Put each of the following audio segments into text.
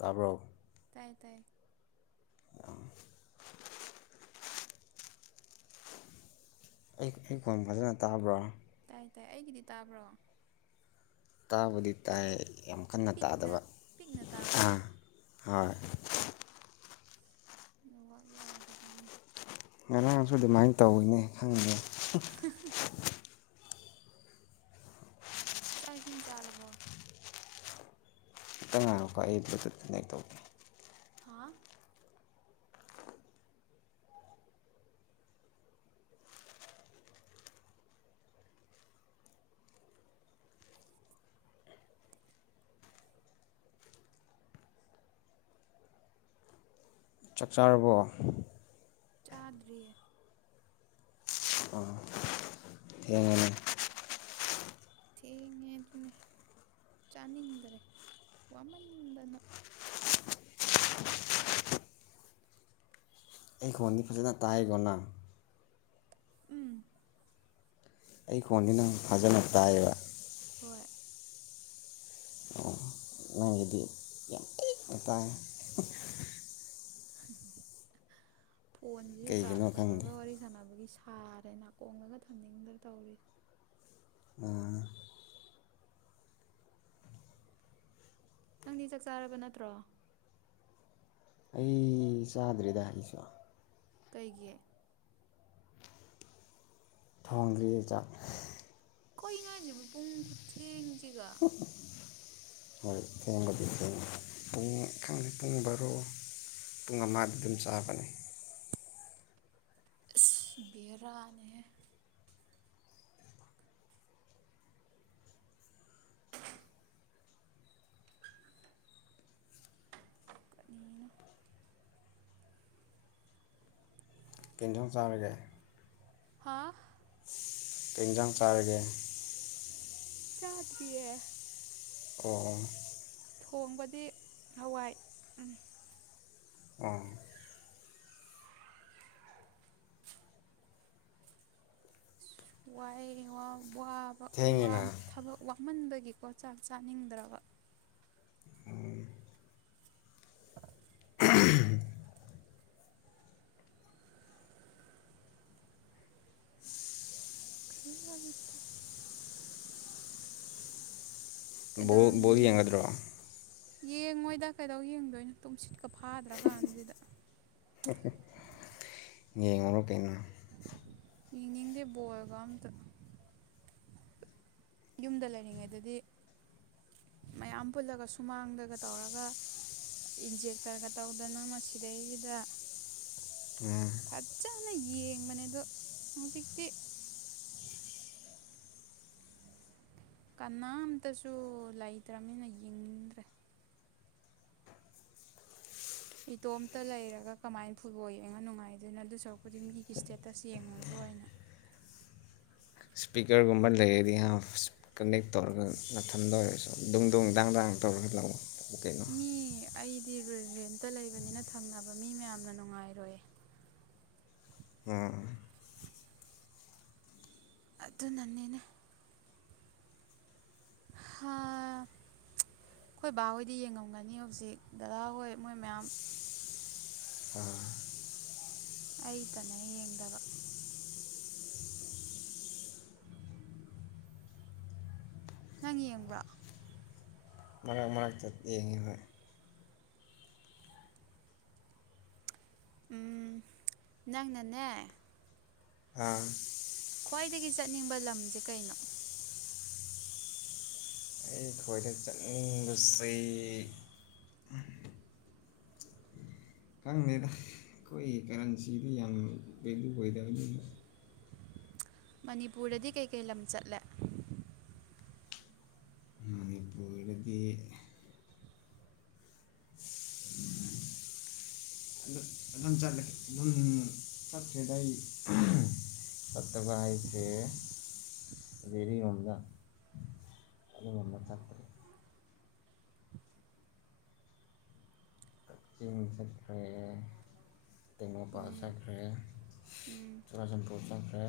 ꯇꯥꯕ꯭ꯔꯣ ꯇꯥꯏ ꯇꯥꯏ ꯑꯩ ꯑꯩ ꯈꫭꯟ ꯐꯖꯅ ꯇꯥꯕ꯭ꯔꫭ ꯇꯥꯏ ꯇꯥꯏ ꯑꯩꯒꯤꯗꯤ ꯇꯥꯕ꯭ꯔꯣ ꯇꯥꯕꯨꯗꯤ ꯇꯥꯏ ꯌꯥꯝ ꯀꯟꯅ ꯄꯤꯛꯅ ꯇꯥꯗꯕ ꯄꯤꯛꯅ ꯇꯥꯕ꯭ꯔꯥ ꯑꯥ ꯍꯣꯏ ꯅ°ꯠꯋꯥꯛ ꯌꯥꯗꯕꯒꯤꯅꯤ ꯉꯔꯥꯡꯁꯨ ꯑꯗꯨꯃꯥꯏꯅ ꯇꯧꯋꯤꯅꯦ ꯈꯪ [inaudible] [inaudible] ꯆꯥꯛ ꯏꯁꯤꯡ ꯆꯥꯔꯕꯣ ꯑꯃꯇꯥ ꯉꯥꯏꯉꯛꯀꯣ ꯑꯩ ꯕ꯭ꯂꯨꯇꯨꯠ ꯀꯗꯦꯛ ꯇꯧꯒꯦ ꯍꯥꯥ ꯆꯥꯛ ꯆꯥꯔꯕꯣ ꯆꯥꯗꯔꯤꯌꯦ [inaudible] ꯊ°ꯡꯉ°ꯅ° [inaudible] ꯊꯦꯡꯉꯦ ꯑꯗꯨꯅꯦ ꯆꯥꯅꯤꯡꯗꯔꯦ ꯋꯥꯃꯟꯗꯅꯥ [inaudible] ꯑꯦ ꯈꫭꯟꯗꯤ ꯐꯖꯅꯥ ꯇꯥꯏ ꯀꫭ ꯅꯪ ꯎꯝ ꯑꯩ ꯈꯣꯟꯗꯤ ꯅꯪ ꯐꯖꯅ ꯇꯥꯏꯌꯦꯕ ꯍꯣꯏ ꯅꯪꯒꯤꯗꯤ ꯌꯥꯝ ꯄꯤꯛꯅ ꯇꯥꯏ ꯐꯣꯟꯁꯤꯁꯨ ꯀꯩꯒꯤꯅꯣ ꯆꯥꯔꯖ ꯈꯪꯗꯦ ꯇꯧꯔꯒ ꯋꯥꯔꯤ ꯁꯥꯟꯅꯕꯒꯤ ꯁꯥꯔꯦ ꯅꯥꯀꯣꯡꯡꯂꯒ ꯊꯝꯅꯤꯡꯗ꯭ꯔ ꯇꯧꯔꯤꯁꯦ ꯎꯝ ꯅꯪꯗꯤ ꯆꯥꯛ ꯆꯥꯔꯕ ꯅꯠꯇ꯭ꯔꯣ ꯑꯩ ꯑꯩ ꯆꯥꯗꯔꯤꯗ ꯑꯩꯁꯨ ꯀꯩꯒꯤ ꯊꯣꯡꯗ꯭ꯔꯤꯌ° ꯆꯥꯛ ꯀꯩꯅꫭ ꯍꯥꯏꯁꯤꯕꯨ ꯄꯨꯡ ꯈꯨꯊꯦꯡꯁꯤꯒ ꯍꫭꯏ ꯊ°ꯡꯕꯨꯗꯤ ꯊ°ꯡꯉ° ꯄꯨꯡ ꯈꯪꯗꯦ ꯄꯨꯡ ꯚꯥꯔꫭ ꯄꯨꯡ ꯑꯃꯗ ꯑꯗꯨꯝ ꯆꯥꯕꯅꯤ ꯕꯔꯥꯅ° ꯍ° ꯀꯠꯅꯤꯅ‌ꯣ ꯀꯦꯟꯖꯣꯡ ꯆꯥꯔꯒꯦ ꯍꯥꯥ [unintelligible] ꯀꯩ ꯏꯟꯖꯥꯡ ꯆꯥꯔꯒꯦ [unintelligible] ꯆꯥꯗ꯭ꯔꯤꯌ‌ꯦ ꯀ‌ꯣꯑꯣꯡ ꯊꯣꯡꯕꯗꯤ ꯍꯋꯥꯏ ꯎꯝ ꯑꯣ ꯋꯥꯏꯌꯦ ꯋꯥꯡ ꯋꯥꯕ ꯊꯦꯡꯉꯤꯅ ꯋꯥꯝ‌ ꯊꯕꯛ ꯋꯥꯃꯟꯕꯒꯤꯀ‌ꯣ ꯆꯥꯛ ꯆꯥꯅꯤꯡꯗ꯭ꯔꯕ [unintelligible] [unintelligible] [unintelligible] [unintelligible] ꯕ‌ꯣꯜ ꯕꯣꯜ ꯀꯩꯗꯧꯔꯝꯃꯤꯅꯣ ꯌꯦꯡꯒꯗ꯭ꯔꯣ ꯌꯦꯡꯉꯣꯏꯗ ꯀꯩꯗꯧ ꯌꯦꯡꯗꯣꯏꯅꯣ ꯇꯨꯝꯁꯤꯠꯀ ꯐꯥꯗ꯭ꯔꯀꯥꯟꯖꯤꯗ ꯌꯦꯉꯨꯔ‌ꯣ ꯀꯩꯅ‌ꯣ ꯌꯦꯡꯅꯤꯡꯗꯦ ꯕꯣꯜꯒ ꯑꯝꯇ ꯌꯨꯝꯗ ꯂꯩꯔꯤꯉꯩꯗꯗꯤ ꯃꯌꯥꯝ ꯄꯨꯜꯂꯒ ꯁꯨꯃꯥꯡꯗꯒ ꯇꯧꯔꯒ ꯏꯟꯖꯦꯛꯇ꯭ꯔꯒ ꯇꯧꯗꯅ ꯃꯁꯤꯗꯩꯖꯤꯗ ꯎꯝ ꯐꯖꯅ ꯌꯦꯡꯕꯅꯦ ꯑꯗꯣ ꯍꯧꯖꯤꯛꯇꯤ ꯀꯅꯥꯝꯇꯁꯨ ꯂꯩꯇ꯭ꯔꯝꯅꯤꯅ ꯌꯦꯡꯅꯤꯡꯗ꯭ꯔꯦ ꯏꯇꯣꯝꯇ ꯂꯩꯔꯒ ꯀꯃꯥꯏꯟ ꯐꯨꯠꯕꯣꯜ ꯌꯦꯡꯉ ꯅꯨꯡꯉꯥꯏꯗꯣꯏꯅꯣ ꯑꯗꯨ ꯁꯔꯨꯛꯄꯨꯗꯤ ꯃꯤꯒꯤ ꯏꯁꯇꯦꯇꯁ ꯌꯦꯡꯉꯒ ꯑꯣꯏꯅ ꯏꯁ꯭ꯄꯤꯀ꯭ꯔꯒꯨꯝꯕ ꯂꯩꯔꯗꯤ ꯍꯥꯝ ꯀꯅꯦꯛ ꯇꯧꯔꯒ ꯅꯊꯟꯗ ꯑꯣꯏꯔꯁꯨ ꯗꯨꯡ ꯗꯨꯡ ꯗꯥꯡ ꯗꯥꯡ ꯇꯧꯔꯒ ꯂꯥꯛꯑꯣ [unintelligible] ꯀꯩꯅꯣ ꯃꯤ ꯑꯩꯗꯤ ꯔ ꯔꯦꯟꯇ ꯂꯩꯕꯅꯤꯅ ꯊꯪꯅꯕ ꯃꯤ ꯃꯌꯥꯝꯅ ꯅꯨꯡꯉꯥꯏꯔꯣꯏ ꯑꯣ ꯑꯗꯨꯅꯅꯤꯅꯦ ꯍꯥꯥ ꯑꯈ‌ꯣꯏ ꯕꯥꯍꯣꯏꯗꯤ ꯌꯦꯡꯉꯝꯒꯅꯤ ꯍꯧꯖꯤꯛ ꯗꯗꯥꯍꯣꯏ ꯃꯣꯏ ꯃꯌꯥꯝ [unintelligible] ꯑꯥ [unintelligible] ꯑꯩꯇꯅ‌ꯦ ꯌꯦꯡꯗꯕ [unintelligible] ꯅꯪ ꯌꯦꯡꯕ꯭ꯔ‌ꯣ ꯃꯔꯛ ꯃꯔꯛꯇ ꯌꯦꯡꯉ‌ꯦ ꯍ‌ꯣꯏ ꯎꯝ ꯅꯪꯅꯅꯦ ꯑꯥ [unintelligible] ꯈ꯭ꯋꯥꯏꯗꯒꯤ ꯆꯠꯅꯤꯡꯕ ꯂꯝꯖꯦ ꯀꯩꯅꯣ [unintelligible] ꯑꯩ ꯈ꯭ꯋꯥꯏꯗꯩ ꯆꯠꯅꯤꯡꯕꯕꯁꯤ ꯈꯪꯗꯦꯗ ꯑꯩꯈꯣꯏꯒꯤ ꯀꯔꯦꯟꯁꯤꯗꯤ ꯌꯥꯝꯅ ꯚꯦꯂꯨ ꯑꯣꯏꯗꯕꯅꯤꯅ ꯃꯅꯤꯄꯨꯔꯗꯗꯤ ꯀꯩꯀꯩ ꯂꯝ ꯆꯠꯂꯦ ꯃꯅꯤꯄꯨꯔꯗꯗꯤ [unintelligible] ꯑꯗꯨ ꯑꯗꯨꯝ ꯆꯠ ꯑꯗꯨꯝ ꯆꯠꯂꯦ ꯐꯠꯇꯦꯗ ꯑꯩ ꯆꯠꯇꯕ ꯍꯥꯏꯁꯦ [unintelligible] ꯆꯤꯡ ꯆꯠꯈ꯭ꯔꯦ ꯇꯦꯡꯉꯧꯄꯜ ꯎꯝ ꯆꯠꯈ꯭ꯔꯦ ꯎꯝ ꯆꯨꯔꯥꯆꯥꯟꯄꯨꯔ ꯆꯠꯈ꯭ꯔꯦ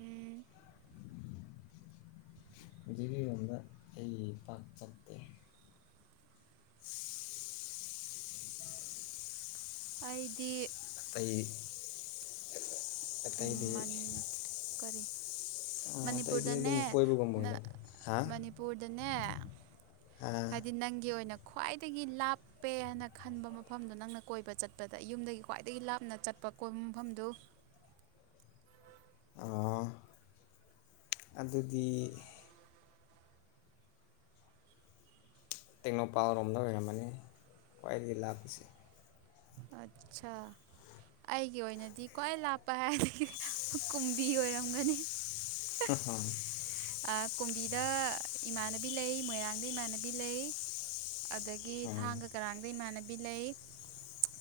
ꯎꯝ [inaudible] ꯍꯧꯖꯤꯛꯇꯤ ꯌꯨꯝꯗ ꯑꯩ ꯄꯥꯛ ꯆꯠꯇꯦ [unintelligible] [inaudible] ꯑꯩꯗꯤ ꯑꯇꯩ [unintelligible] ꯎꯝ ꯃꯟ ꯀꯔꯤ ꯑꯇꯩꯗꯤ ꯃꯅꯤꯄꯨꯔꯗꯅꯦ ꯑꯗꯨꯝ ꯀꯣꯏꯕꯒꯨꯝꯕ ꯑꯣꯏꯅ ꯑꯥ ꯍꯥ ꯃꯅꯤꯄꯨꯔꯗꯅꯦ ꯑꯥ ꯍꯥꯏꯗꯤ ꯅꯪꯒꯤ ꯑꯣꯏꯅ ꯈ꯭ꯋꯥꯏꯗꯒꯤ ꯂꯥꯞ ꯄꯦ ꯍꯥꯏꯅ ꯈꯟꯕ ꯃꯐꯝꯗꯨꯣ ꯅꯪꯅ ꯀꯣꯏꯕ ꯆꯠꯄꯗ ꯌꯨꯝꯗꯒꯤ ꯈ꯭ꯋꯥꯏꯗꯒꯤ ꯂꯥꯞꯅ ꯆꯠꯄ ꯀꯣꯏꯕ ꯃꯐꯝꯗꯨ ꯑꯥ ꯑꯗꯨꯗꯤ ꯇꯦꯡꯅꯧꯄꯜ ꯔꯣꯝꯗ ꯑꯣꯏꯔꯝꯃꯅꯤ ꯈ꯭ꯋꯥꯏꯗꯒꯤ ꯂꯥꯞꯄꯁꯦ ꯑꯠꯁꯥ ꯑꯩꯒꯤ ꯑꯣꯏꯅꯗꯤ ꯈ꯭ꯋꯥꯏ ꯂꯥꯞꯄ ꯍꯥꯏꯔꯗꯤ ꯀꯨꯝꯕꯤ ꯑꯣꯏꯔꯝꯒꯅꯤ [unintelligible] ꯑꯥ ꯀꯨꯝꯕꯤꯗ ꯏꯃꯥꯟꯅꯕꯤ ꯂꯩ ꯃꯣꯏꯔꯥꯡꯗ ꯏꯃꯥꯟꯅꯕꯤ ꯂꯩ ꯑꯗꯒꯤ ꯎꯝ ꯊꯥꯡꯒ ꯀꯔꯥꯡꯗ ꯏꯃꯥꯟꯅꯕꯤ ꯂꯩ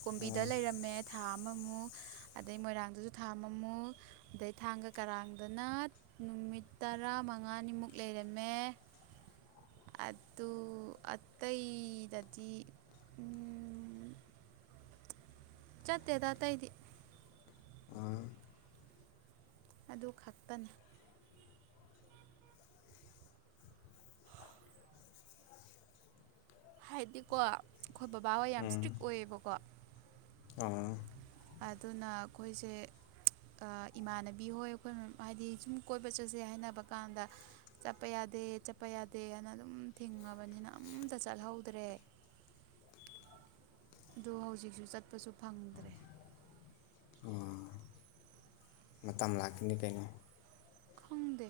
ꯀꯣꯝꯕꯤꯗ ꯂꯩꯔꯝꯃꯦ ꯊꯥ ꯑꯃꯃꯨꯛ ꯑꯗꯩ ꯃꯣꯏꯔꯥꯡꯗꯁꯨ ꯊꯥ ꯑꯃꯃꯨꯛ ꯑꯗꯩ ꯊꯥꯡꯒ ꯀꯔꯥꯡꯗꯅ ꯅꯨꯃꯤꯠ ꯇꯔꯥꯃꯉꯥꯅꯤꯃꯨꯛ ꯂꯩꯔꯝꯃꯦ ꯑꯗꯨ ꯑꯠꯇꯩꯗꯗꯤ ꯎꯝ ꯆꯠꯇꯦꯗ ꯑꯇꯩꯗꯤ ꯑꯥ ꯑꯗꯨ ꯈꯛꯇꯅꯤ ꯍꯥꯏꯗꯤꯀꯣ ꯑꯩꯈꯣꯏ ꯕꯕꯥ ꯍꯣꯏ ꯌꯥꯝ ꯏꯁꯇ꯭ꯔꯤꯛ ꯑꯣꯏꯌꯦꯕꯀꯣ ꯑꯥ ꯑꯗꯨꯅ ꯑꯩꯈꯣꯏꯁꯦ ꯑꯥ ꯏꯃꯥꯟꯅꯕꯤ ꯍꯣꯏ ꯑꯩꯈꯣꯏ ꯍꯥꯏꯗꯤ ꯁꯨꯝ ꯀꯣꯏꯕ ꯆꯠꯁꯦ ꯍꯥꯏꯅꯕ ꯀꯥꯟꯗ ꯆꯠꯄ ꯌꯥꯗꯦ ꯆꯠꯄ ꯌꯥꯗꯦꯅ ꯑꯗꯨꯝ ꯊꯤꯡꯉꯕꯅꯤꯅ ꯑꯝꯇ ꯆꯠꯍꯧꯗ꯭ꯔꯦ ꯑꯗꯨ ꯍꯧꯖꯤꯛꯁꯨ ꯆꯠꯄꯁꯨ ꯐꯪꯗ꯭ꯔꯦ ꯑꯣ ꯃꯇꯝ ꯂꯥꯛꯈꯤꯅꯤ ꯀꯩꯅꯣ ꯈꯪꯗꯦ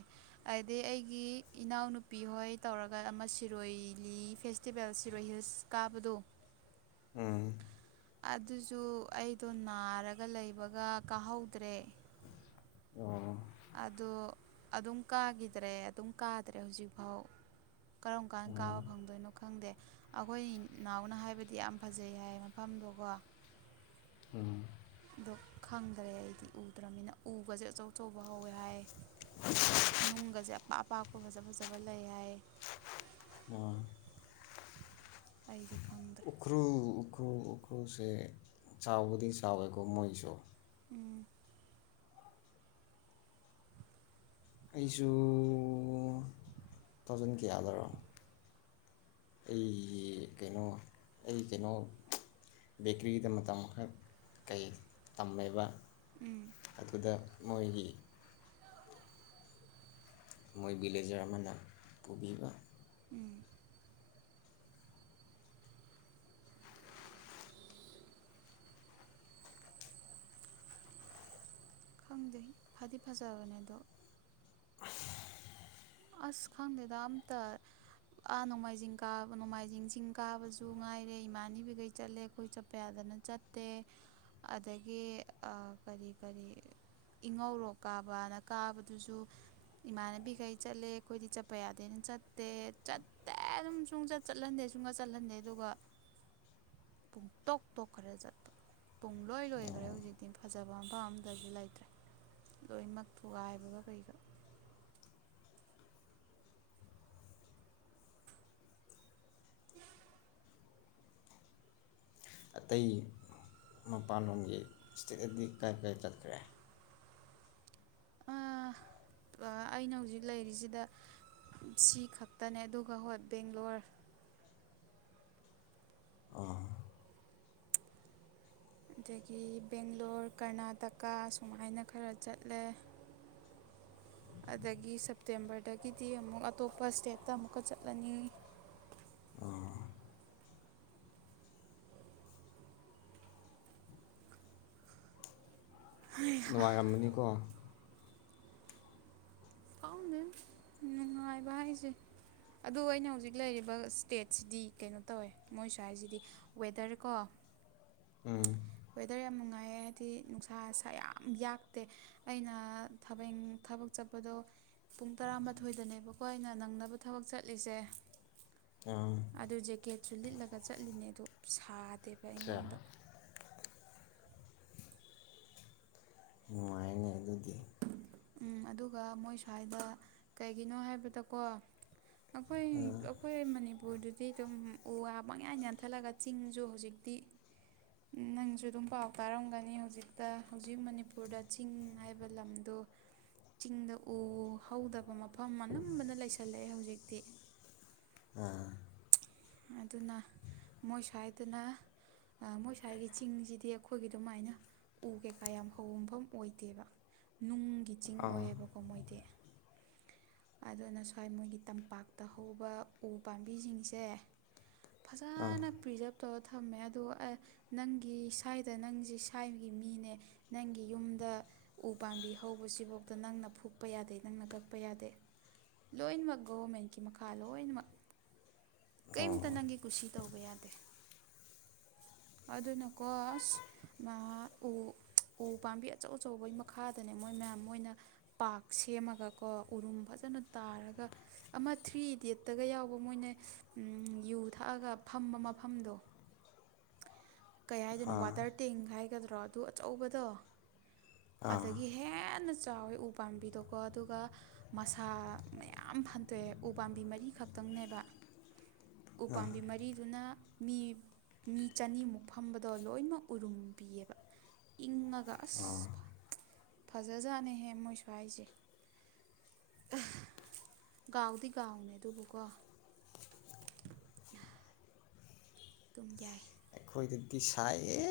ꯑꯗꯩ ꯑꯩꯒꯤ ꯏꯅꯥꯎꯅꯨꯄꯤ ꯍꯣꯏ ꯇꯧꯔꯒ ꯑꯃ ꯁꯤꯔꯣꯏ ꯂꯤꯂꯤ ꯐꯦꯁꯇꯤꯚꯦꯜ ꯁꯤꯔꯣꯏ ꯍꯤꯜꯁ ꯀꯥꯕꯗꯣ ꯎꯝ ꯑꯗꯨꯁꯨ ꯑꯩꯗꯣ ꯅꯥꯔꯒ ꯂꯩꯕꯒ ꯀꯥꯍꯧꯗ꯭ꯔꯦ ꯑꯣ ꯑꯗꯣ ꯑꯗꯨꯝ ꯀꯥꯈꯤꯗ꯭ꯔꯦ ꯑꯗꯨꯝ ꯀꯥꯗ꯭ꯔꯦ ꯍꯧꯖꯤꯛꯐꯥꯎ ꯀꯔꯝ ꯀꯥꯟ ꯀꯥꯕ ꯐꯪꯗꯣꯏꯅꯣ ꯈꯪꯗꯦ ꯑꯩꯈꯣꯏ ꯅꯥꯎꯕꯅ ꯍꯥꯏꯕꯗꯤ ꯌꯥꯝ ꯐꯖꯩ ꯍꯥꯏ ꯃꯐꯝꯗꯣꯀꯣ ꯎꯝ ꯑꯗꯣ ꯈꯪꯗ꯭ꯔꯦ ꯑꯩꯗꯤ ꯎꯗ꯭ꯔꯕꯅꯤꯅ ꯎꯒꯁꯦ ꯑꯆꯧ ꯑꯆꯧꯕ ꯍꯧꯋꯦ ꯍꯥꯏ ꯅꯨꯡꯒꯁꯦ ꯑꯄꯥꯛ ꯑꯄꯥꯛꯄ ꯐꯖ ꯐꯖꯕ ꯂꯩ ꯍꯥꯏ ꯑꯥ ꯑꯩꯗꯤ ꯈꯪꯗꯦ ꯎꯈ꯭ꯔꯨ ꯎꯈ꯭ꯔꯨ ꯎꯈ꯭ꯔꯨꯁꯦ ꯆꯥꯎꯕꯗꯤ ꯆꯥꯎꯋꯦꯀꯣ ꯃꯣꯏꯁꯨ ꯎꯝ ꯑꯩꯁꯨ ꯇꯨ ꯊꯧꯖꯟ ꯀꯌꯥꯗꯔꯣ ꯑꯩ ꯀꯩꯅꯣ ꯑꯩ ꯀꯩꯅꯣ ꯕꯦꯀ꯭ꯔꯤꯗ ꯃꯇꯝ ꯈꯔ ꯀꯩ ꯇꯝꯃꯦꯕ ꯎꯝ ꯑꯗꯨꯗ ꯃꯣꯏꯒꯤ ꯃꯣꯏ ꯚꯤꯂꯦꯖꯔ ꯑꯃꯅ ꯄꯨꯕꯤꯕ ꯎꯝ ꯈꯪꯗꯦ ꯐꯗꯤ ꯐꯖꯕꯅꯦ ꯑꯗꯣ ꯑꯁ ꯈꯪꯗꯦꯗ ꯑꯝꯇ ꯑꯥ ꯅꯣꯡꯃꯥꯏꯖꯤꯡ ꯀꯥꯕ ꯅꯣꯡꯃꯥꯏꯖꯤꯡ ꯆꯤꯡ ꯀꯥꯕꯁꯨ ꯉꯥꯏꯔꯦ ꯏꯃꯟꯅꯕꯤꯈꯩ ꯆꯠꯂꯦ ꯑꯩꯈꯣꯏ ꯆꯠꯄ ꯌꯥꯗꯅ ꯆꯠꯇꯦ ꯑꯗꯒꯤ ꯑꯥ ꯀꯔꯤ ꯀꯔꯤ ꯏꯉꯧꯔꯣꯛ ꯀꯥꯕꯅ ꯀꯥꯕꯗꯨꯁꯨ ꯏꯃꯥꯟꯅꯕꯤꯈꯩ ꯆꯠꯂꯦ ꯑꯩꯈꯣꯏꯗꯤ ꯆꯠꯄ ꯌꯥꯗꯦꯅ ꯆꯠꯇꯦ ꯆꯠ ꯇꯦ ꯑꯗꯨꯝ ꯁꯨꯡꯆꯠ ꯆꯠꯍꯟꯗꯦ ꯁꯨꯡꯆꯠ ꯆꯠꯍꯟꯗꯦ ꯑꯗꯨꯒ ꯄꯨꯡꯇꯣꯛ ꯇꯣꯈꯔ꯭ꯦ ꯆꯠꯄ ꯄꯨꯡ ꯂꯣꯏ ꯂꯣꯏꯈ꯭ꯔꯦ ꯍꯧꯖꯤꯛꯇꯤ ꯐꯖꯕ ꯃꯐꯝ ꯑꯝꯇꯁꯨ ꯂꯩꯇ꯭ꯔꯦ ꯂꯣꯏꯃꯛ ꯊꯨꯒꯥꯏꯕꯒ ꯀꯩꯒ ꯑꯇꯩ ꯃꯄꯥꯟꯂꯣꯝꯒꯤ ꯏꯁꯇꯦꯠꯗꯤ ꯀꯥꯏ ꯀꯥꯏ ꯆꯠꯈ꯭ꯔꯦ [inaudible] ꯑꯩꯅ ꯍꯧꯖꯤꯛ ꯂꯩꯔꯤꯁꯤꯗ ꯁꯤ ꯈꯛꯇꯅꯦ ꯑꯗꯨꯒ ꯍꯣꯏ ꯕꯦꯡꯒ꯭ꯂꯣꯔ ꯑꯗꯒꯤ ꯕꯦꯡꯒ꯭ꯂꯣꯔ ꯀꯔꯅꯥꯇꯀꯥ ꯁꯨꯃꯥꯏꯅ ꯈꯔ ꯆꯠꯂꯦ ꯑꯗꯒꯤ ꯁꯦꯞꯇꯦꯝꯕꯔꯗꯒꯤꯗꯤ ꯑꯃꯨꯛ ꯑꯇꯣꯞꯄ ꯁ꯭ꯇꯦꯠꯇ ꯑꯃꯨꯛꯀ ꯆꯠꯂꯅꯤ ꯅꯨꯡꯉꯥꯏꯔꯝꯃꯅꯤꯀꯣ ꯈꯪꯗꯦ [unintelligible] [inaudible] ꯅꯨꯡꯉꯥꯏꯕ ꯍꯥꯏꯁꯦ ꯑꯗꯨ ꯑꯩꯅ ꯍꯧꯖꯤꯛ ꯂꯩꯔꯤꯕ ꯏꯁꯇꯦꯠꯁꯤꯗꯤ ꯀꯩꯅꯣ ꯇꯧꯋꯦ ꯃꯣꯏ ꯁ꯭ꯋꯥ ꯁꯤꯗꯤ ꯋꯦꯗꯔ ꯀꯣ ꯎꯝ ꯋꯦꯗꯔ ꯌꯥꯝ ꯅꯨꯡꯉꯥꯏꯌꯦ ꯍꯥꯏꯗꯤ ꯅꯨꯡꯁꯥꯁꯦ ꯌꯥꯝ ꯌꯥꯛꯇꯦ ꯑꯩꯅ ꯊꯕ ꯊꯕꯛ ꯆꯠꯄꯗꯣ ꯄꯨꯡ ꯇꯔꯥꯃꯥꯊꯣꯏꯗꯅꯦꯕꯀꯣ ꯑꯩꯅ ꯅꯪꯅꯕ ꯊꯕꯛ ꯆꯠꯂꯤꯁꯦ ꯑ ꯑꯗꯨ ꯖꯦꯀꯦꯠꯁꯨ ꯂꯤꯠꯂꯒ ꯆꯠꯂꯤꯅꯦ ꯑꯗꯨ ꯁꯥꯗꯦꯕ ꯑꯠꯆꯥ ꯑꯩꯉꯣꯟꯗ ꯅꯨꯡꯉꯥꯏꯅꯤ ꯑꯗꯨꯗꯤ ꯎꯝ ꯑꯗꯨꯒ ꯃꯣꯏ ꯁ꯭ꯋꯥꯏꯗ ꯀꯩꯒꯤꯅꯣ ꯍꯥꯏꯕꯗꯀꯣ ꯑꯩꯈꯣꯏ ꯎꯝ ꯑꯩꯈꯣꯏ ꯃꯅꯤꯄꯨꯔꯗꯨꯗꯤ ꯑꯗꯨꯝ ꯎ ꯋꯥ ꯄꯪꯌꯥꯜ ꯌꯥꯟꯊꯠꯂꯒ ꯆꯤꯡꯁꯨ ꯍꯧꯖꯤꯛꯇꯤ ꯅꯪꯁꯨ ꯑꯗꯨꯝ ꯄꯥꯎ ꯇꯥꯔꯝꯒꯅꯤ ꯍꯧꯖꯤꯛꯇ ꯍꯧꯖꯤꯛ ꯃꯅꯤꯄꯨꯔꯗ ꯆꯤꯡ ꯍꯥꯏꯕ ꯂꯝꯗꯣ ꯆꯤꯡꯗ ꯎ ꯍꯧꯗꯕ ꯃꯐꯝ ꯑꯅꯝꯕꯅ ꯂꯩꯁꯜꯂꯛꯑꯦ ꯍꯧꯖꯤꯛꯇꯤ ꯑꯥ ꯑꯗꯨꯅ ꯃꯣꯏ ꯁ꯭ꯋꯥꯏꯗꯅ ꯃꯣꯏ ꯁ꯭ꯋꯥꯏꯒꯤ ꯆꯤꯡꯁꯤꯗꯤ ꯑꯩꯈꯣꯏꯒꯤ ꯑꯗꯨꯃꯥꯏꯅ ꯎ ꯀꯩꯀꯥ ꯌꯥꯝ ꯍꯧꯕ ꯃꯐꯝ ꯑꯣꯏꯗꯦꯕ ꯅꯨꯡꯒꯤ ꯆꯤꯡ ꯑꯣꯏꯑꯦꯕꯀꯣ ꯃꯣꯏꯗꯤ ꯑꯗꯨꯅ ꯁ꯭ꯋꯥꯏ ꯃꯣꯏꯒꯤ ꯇꯝꯄꯥꯛꯇ ꯍꯧꯕ ꯎ ꯄꯥꯝꯕꯤꯁꯤꯡꯁꯦ ꯐꯖꯅ ꯑꯥ ꯄ꯭ꯔꯤꯖꯥꯞ ꯇꯧꯔ ꯊꯝꯃꯦ ꯑꯗꯨꯒ ꯑꯦ ꯅꯪꯒꯤ ꯁ꯭ꯋꯥꯏꯗ ꯅꯪꯁꯦ ꯁ꯭ꯋꯥꯏꯒꯤ ꯃꯤꯅꯦ ꯅꯪꯒꯤ ꯌꯨꯝꯗ ꯎ ꯄꯥꯝꯕꯤ ꯍꯧꯕꯁꯤꯐꯧꯗ ꯅꯪꯅ ꯐꯨꯨꯞꯄ ꯌꯥꯗꯦ ꯅꯪꯅ ꯀꯛꯄ ꯌꯥꯗꯦ ꯂꯣꯏꯅꯃꯛ ꯒꯣꯚꯔꯃꯦꯟꯀꯤ ꯃꯈꯥ ꯂꯣꯏꯅꯃꯛ ꯀꯩꯝꯇ ꯑꯣ ꯅꯪꯒꯤ ꯀꯨꯁꯤ ꯇꯧꯕ ꯌꯥꯗꯦ [inaudible] ꯑꯗꯨꯅ ꯀꯣ ꯑꯁ ꯃꯥ ꯎ ꯎ ꯄꯥꯝꯕꯤ ꯑꯆꯧ ꯑꯆꯧꯕꯒꯤ ꯃꯈꯥꯗꯅꯦ ꯃꯣꯏ ꯃꯌꯥꯝ ꯃꯣꯏꯅ ꯄꯥꯛ ꯁꯦꯝꯃꯒꯀꯣ ꯎꯔꯨꯝ ꯐꯖꯅ ꯇꯥꯔꯒ ꯑꯃ ꯊ꯭ꯔꯤ ꯏꯗꯤꯦꯠꯇꯒ ꯌꯥꯎꯕ ꯃꯣꯏꯅ ꯌꯨ ꯊꯛꯑꯒ ꯐꯝꯕ ꯃꯐꯝꯗꯣ ꯀꯩ ꯍꯥꯏꯗꯣꯏꯅꯣ ꯋꯥꯇꯔ ꯇꯦꯡ ꯍꯥꯏꯒꯗ꯭ꯔꯣ ꯑꯗꯨ ꯑꯆꯧꯕꯗꯣ ꯑꯥ ꯑꯗꯒꯤ ꯍꯦꯟꯅ ꯆꯥꯎꯋꯦ ꯎ ꯄꯥꯝꯕꯤꯗꯣꯀꯣ ꯑꯗꯨꯒ ꯃꯁꯥ ꯃꯌꯥꯝ ꯐꯟꯇꯣꯛꯑꯦ ꯎ ꯄꯝꯕꯤ ꯃꯔꯤꯈꯛꯇꯪꯅꯦꯕ [inaudible] ꯎꯄꯥꯝꯕꯤ ꯃꯔꯤꯗꯨꯅ ꯃꯤ ꯃꯤ ꯆꯅꯤꯃꯨꯛ ꯐꯝꯕꯗꯣ ꯂꯣꯏꯅꯃꯛ ꯎꯔꯨꯝ ꯕꯤꯌꯦꯕ ꯏꯪꯉꯒ ꯑꯁ ꯐꯖꯥꯖꯠꯅꯤꯍꯦ ꯃꯣꯏ ꯁꯨ꯭ꯋꯥꯏꯁꯤ ꯒꯥꯎꯗꯤ ꯒꯥꯎꯅꯦ ꯑꯗꯨꯕꯨꯀꯣ ꯑꯗꯨꯝ ꯌꯥꯏ ꯑꯩꯈꯣꯏꯗꯤ ꯁꯥꯏꯌꯦ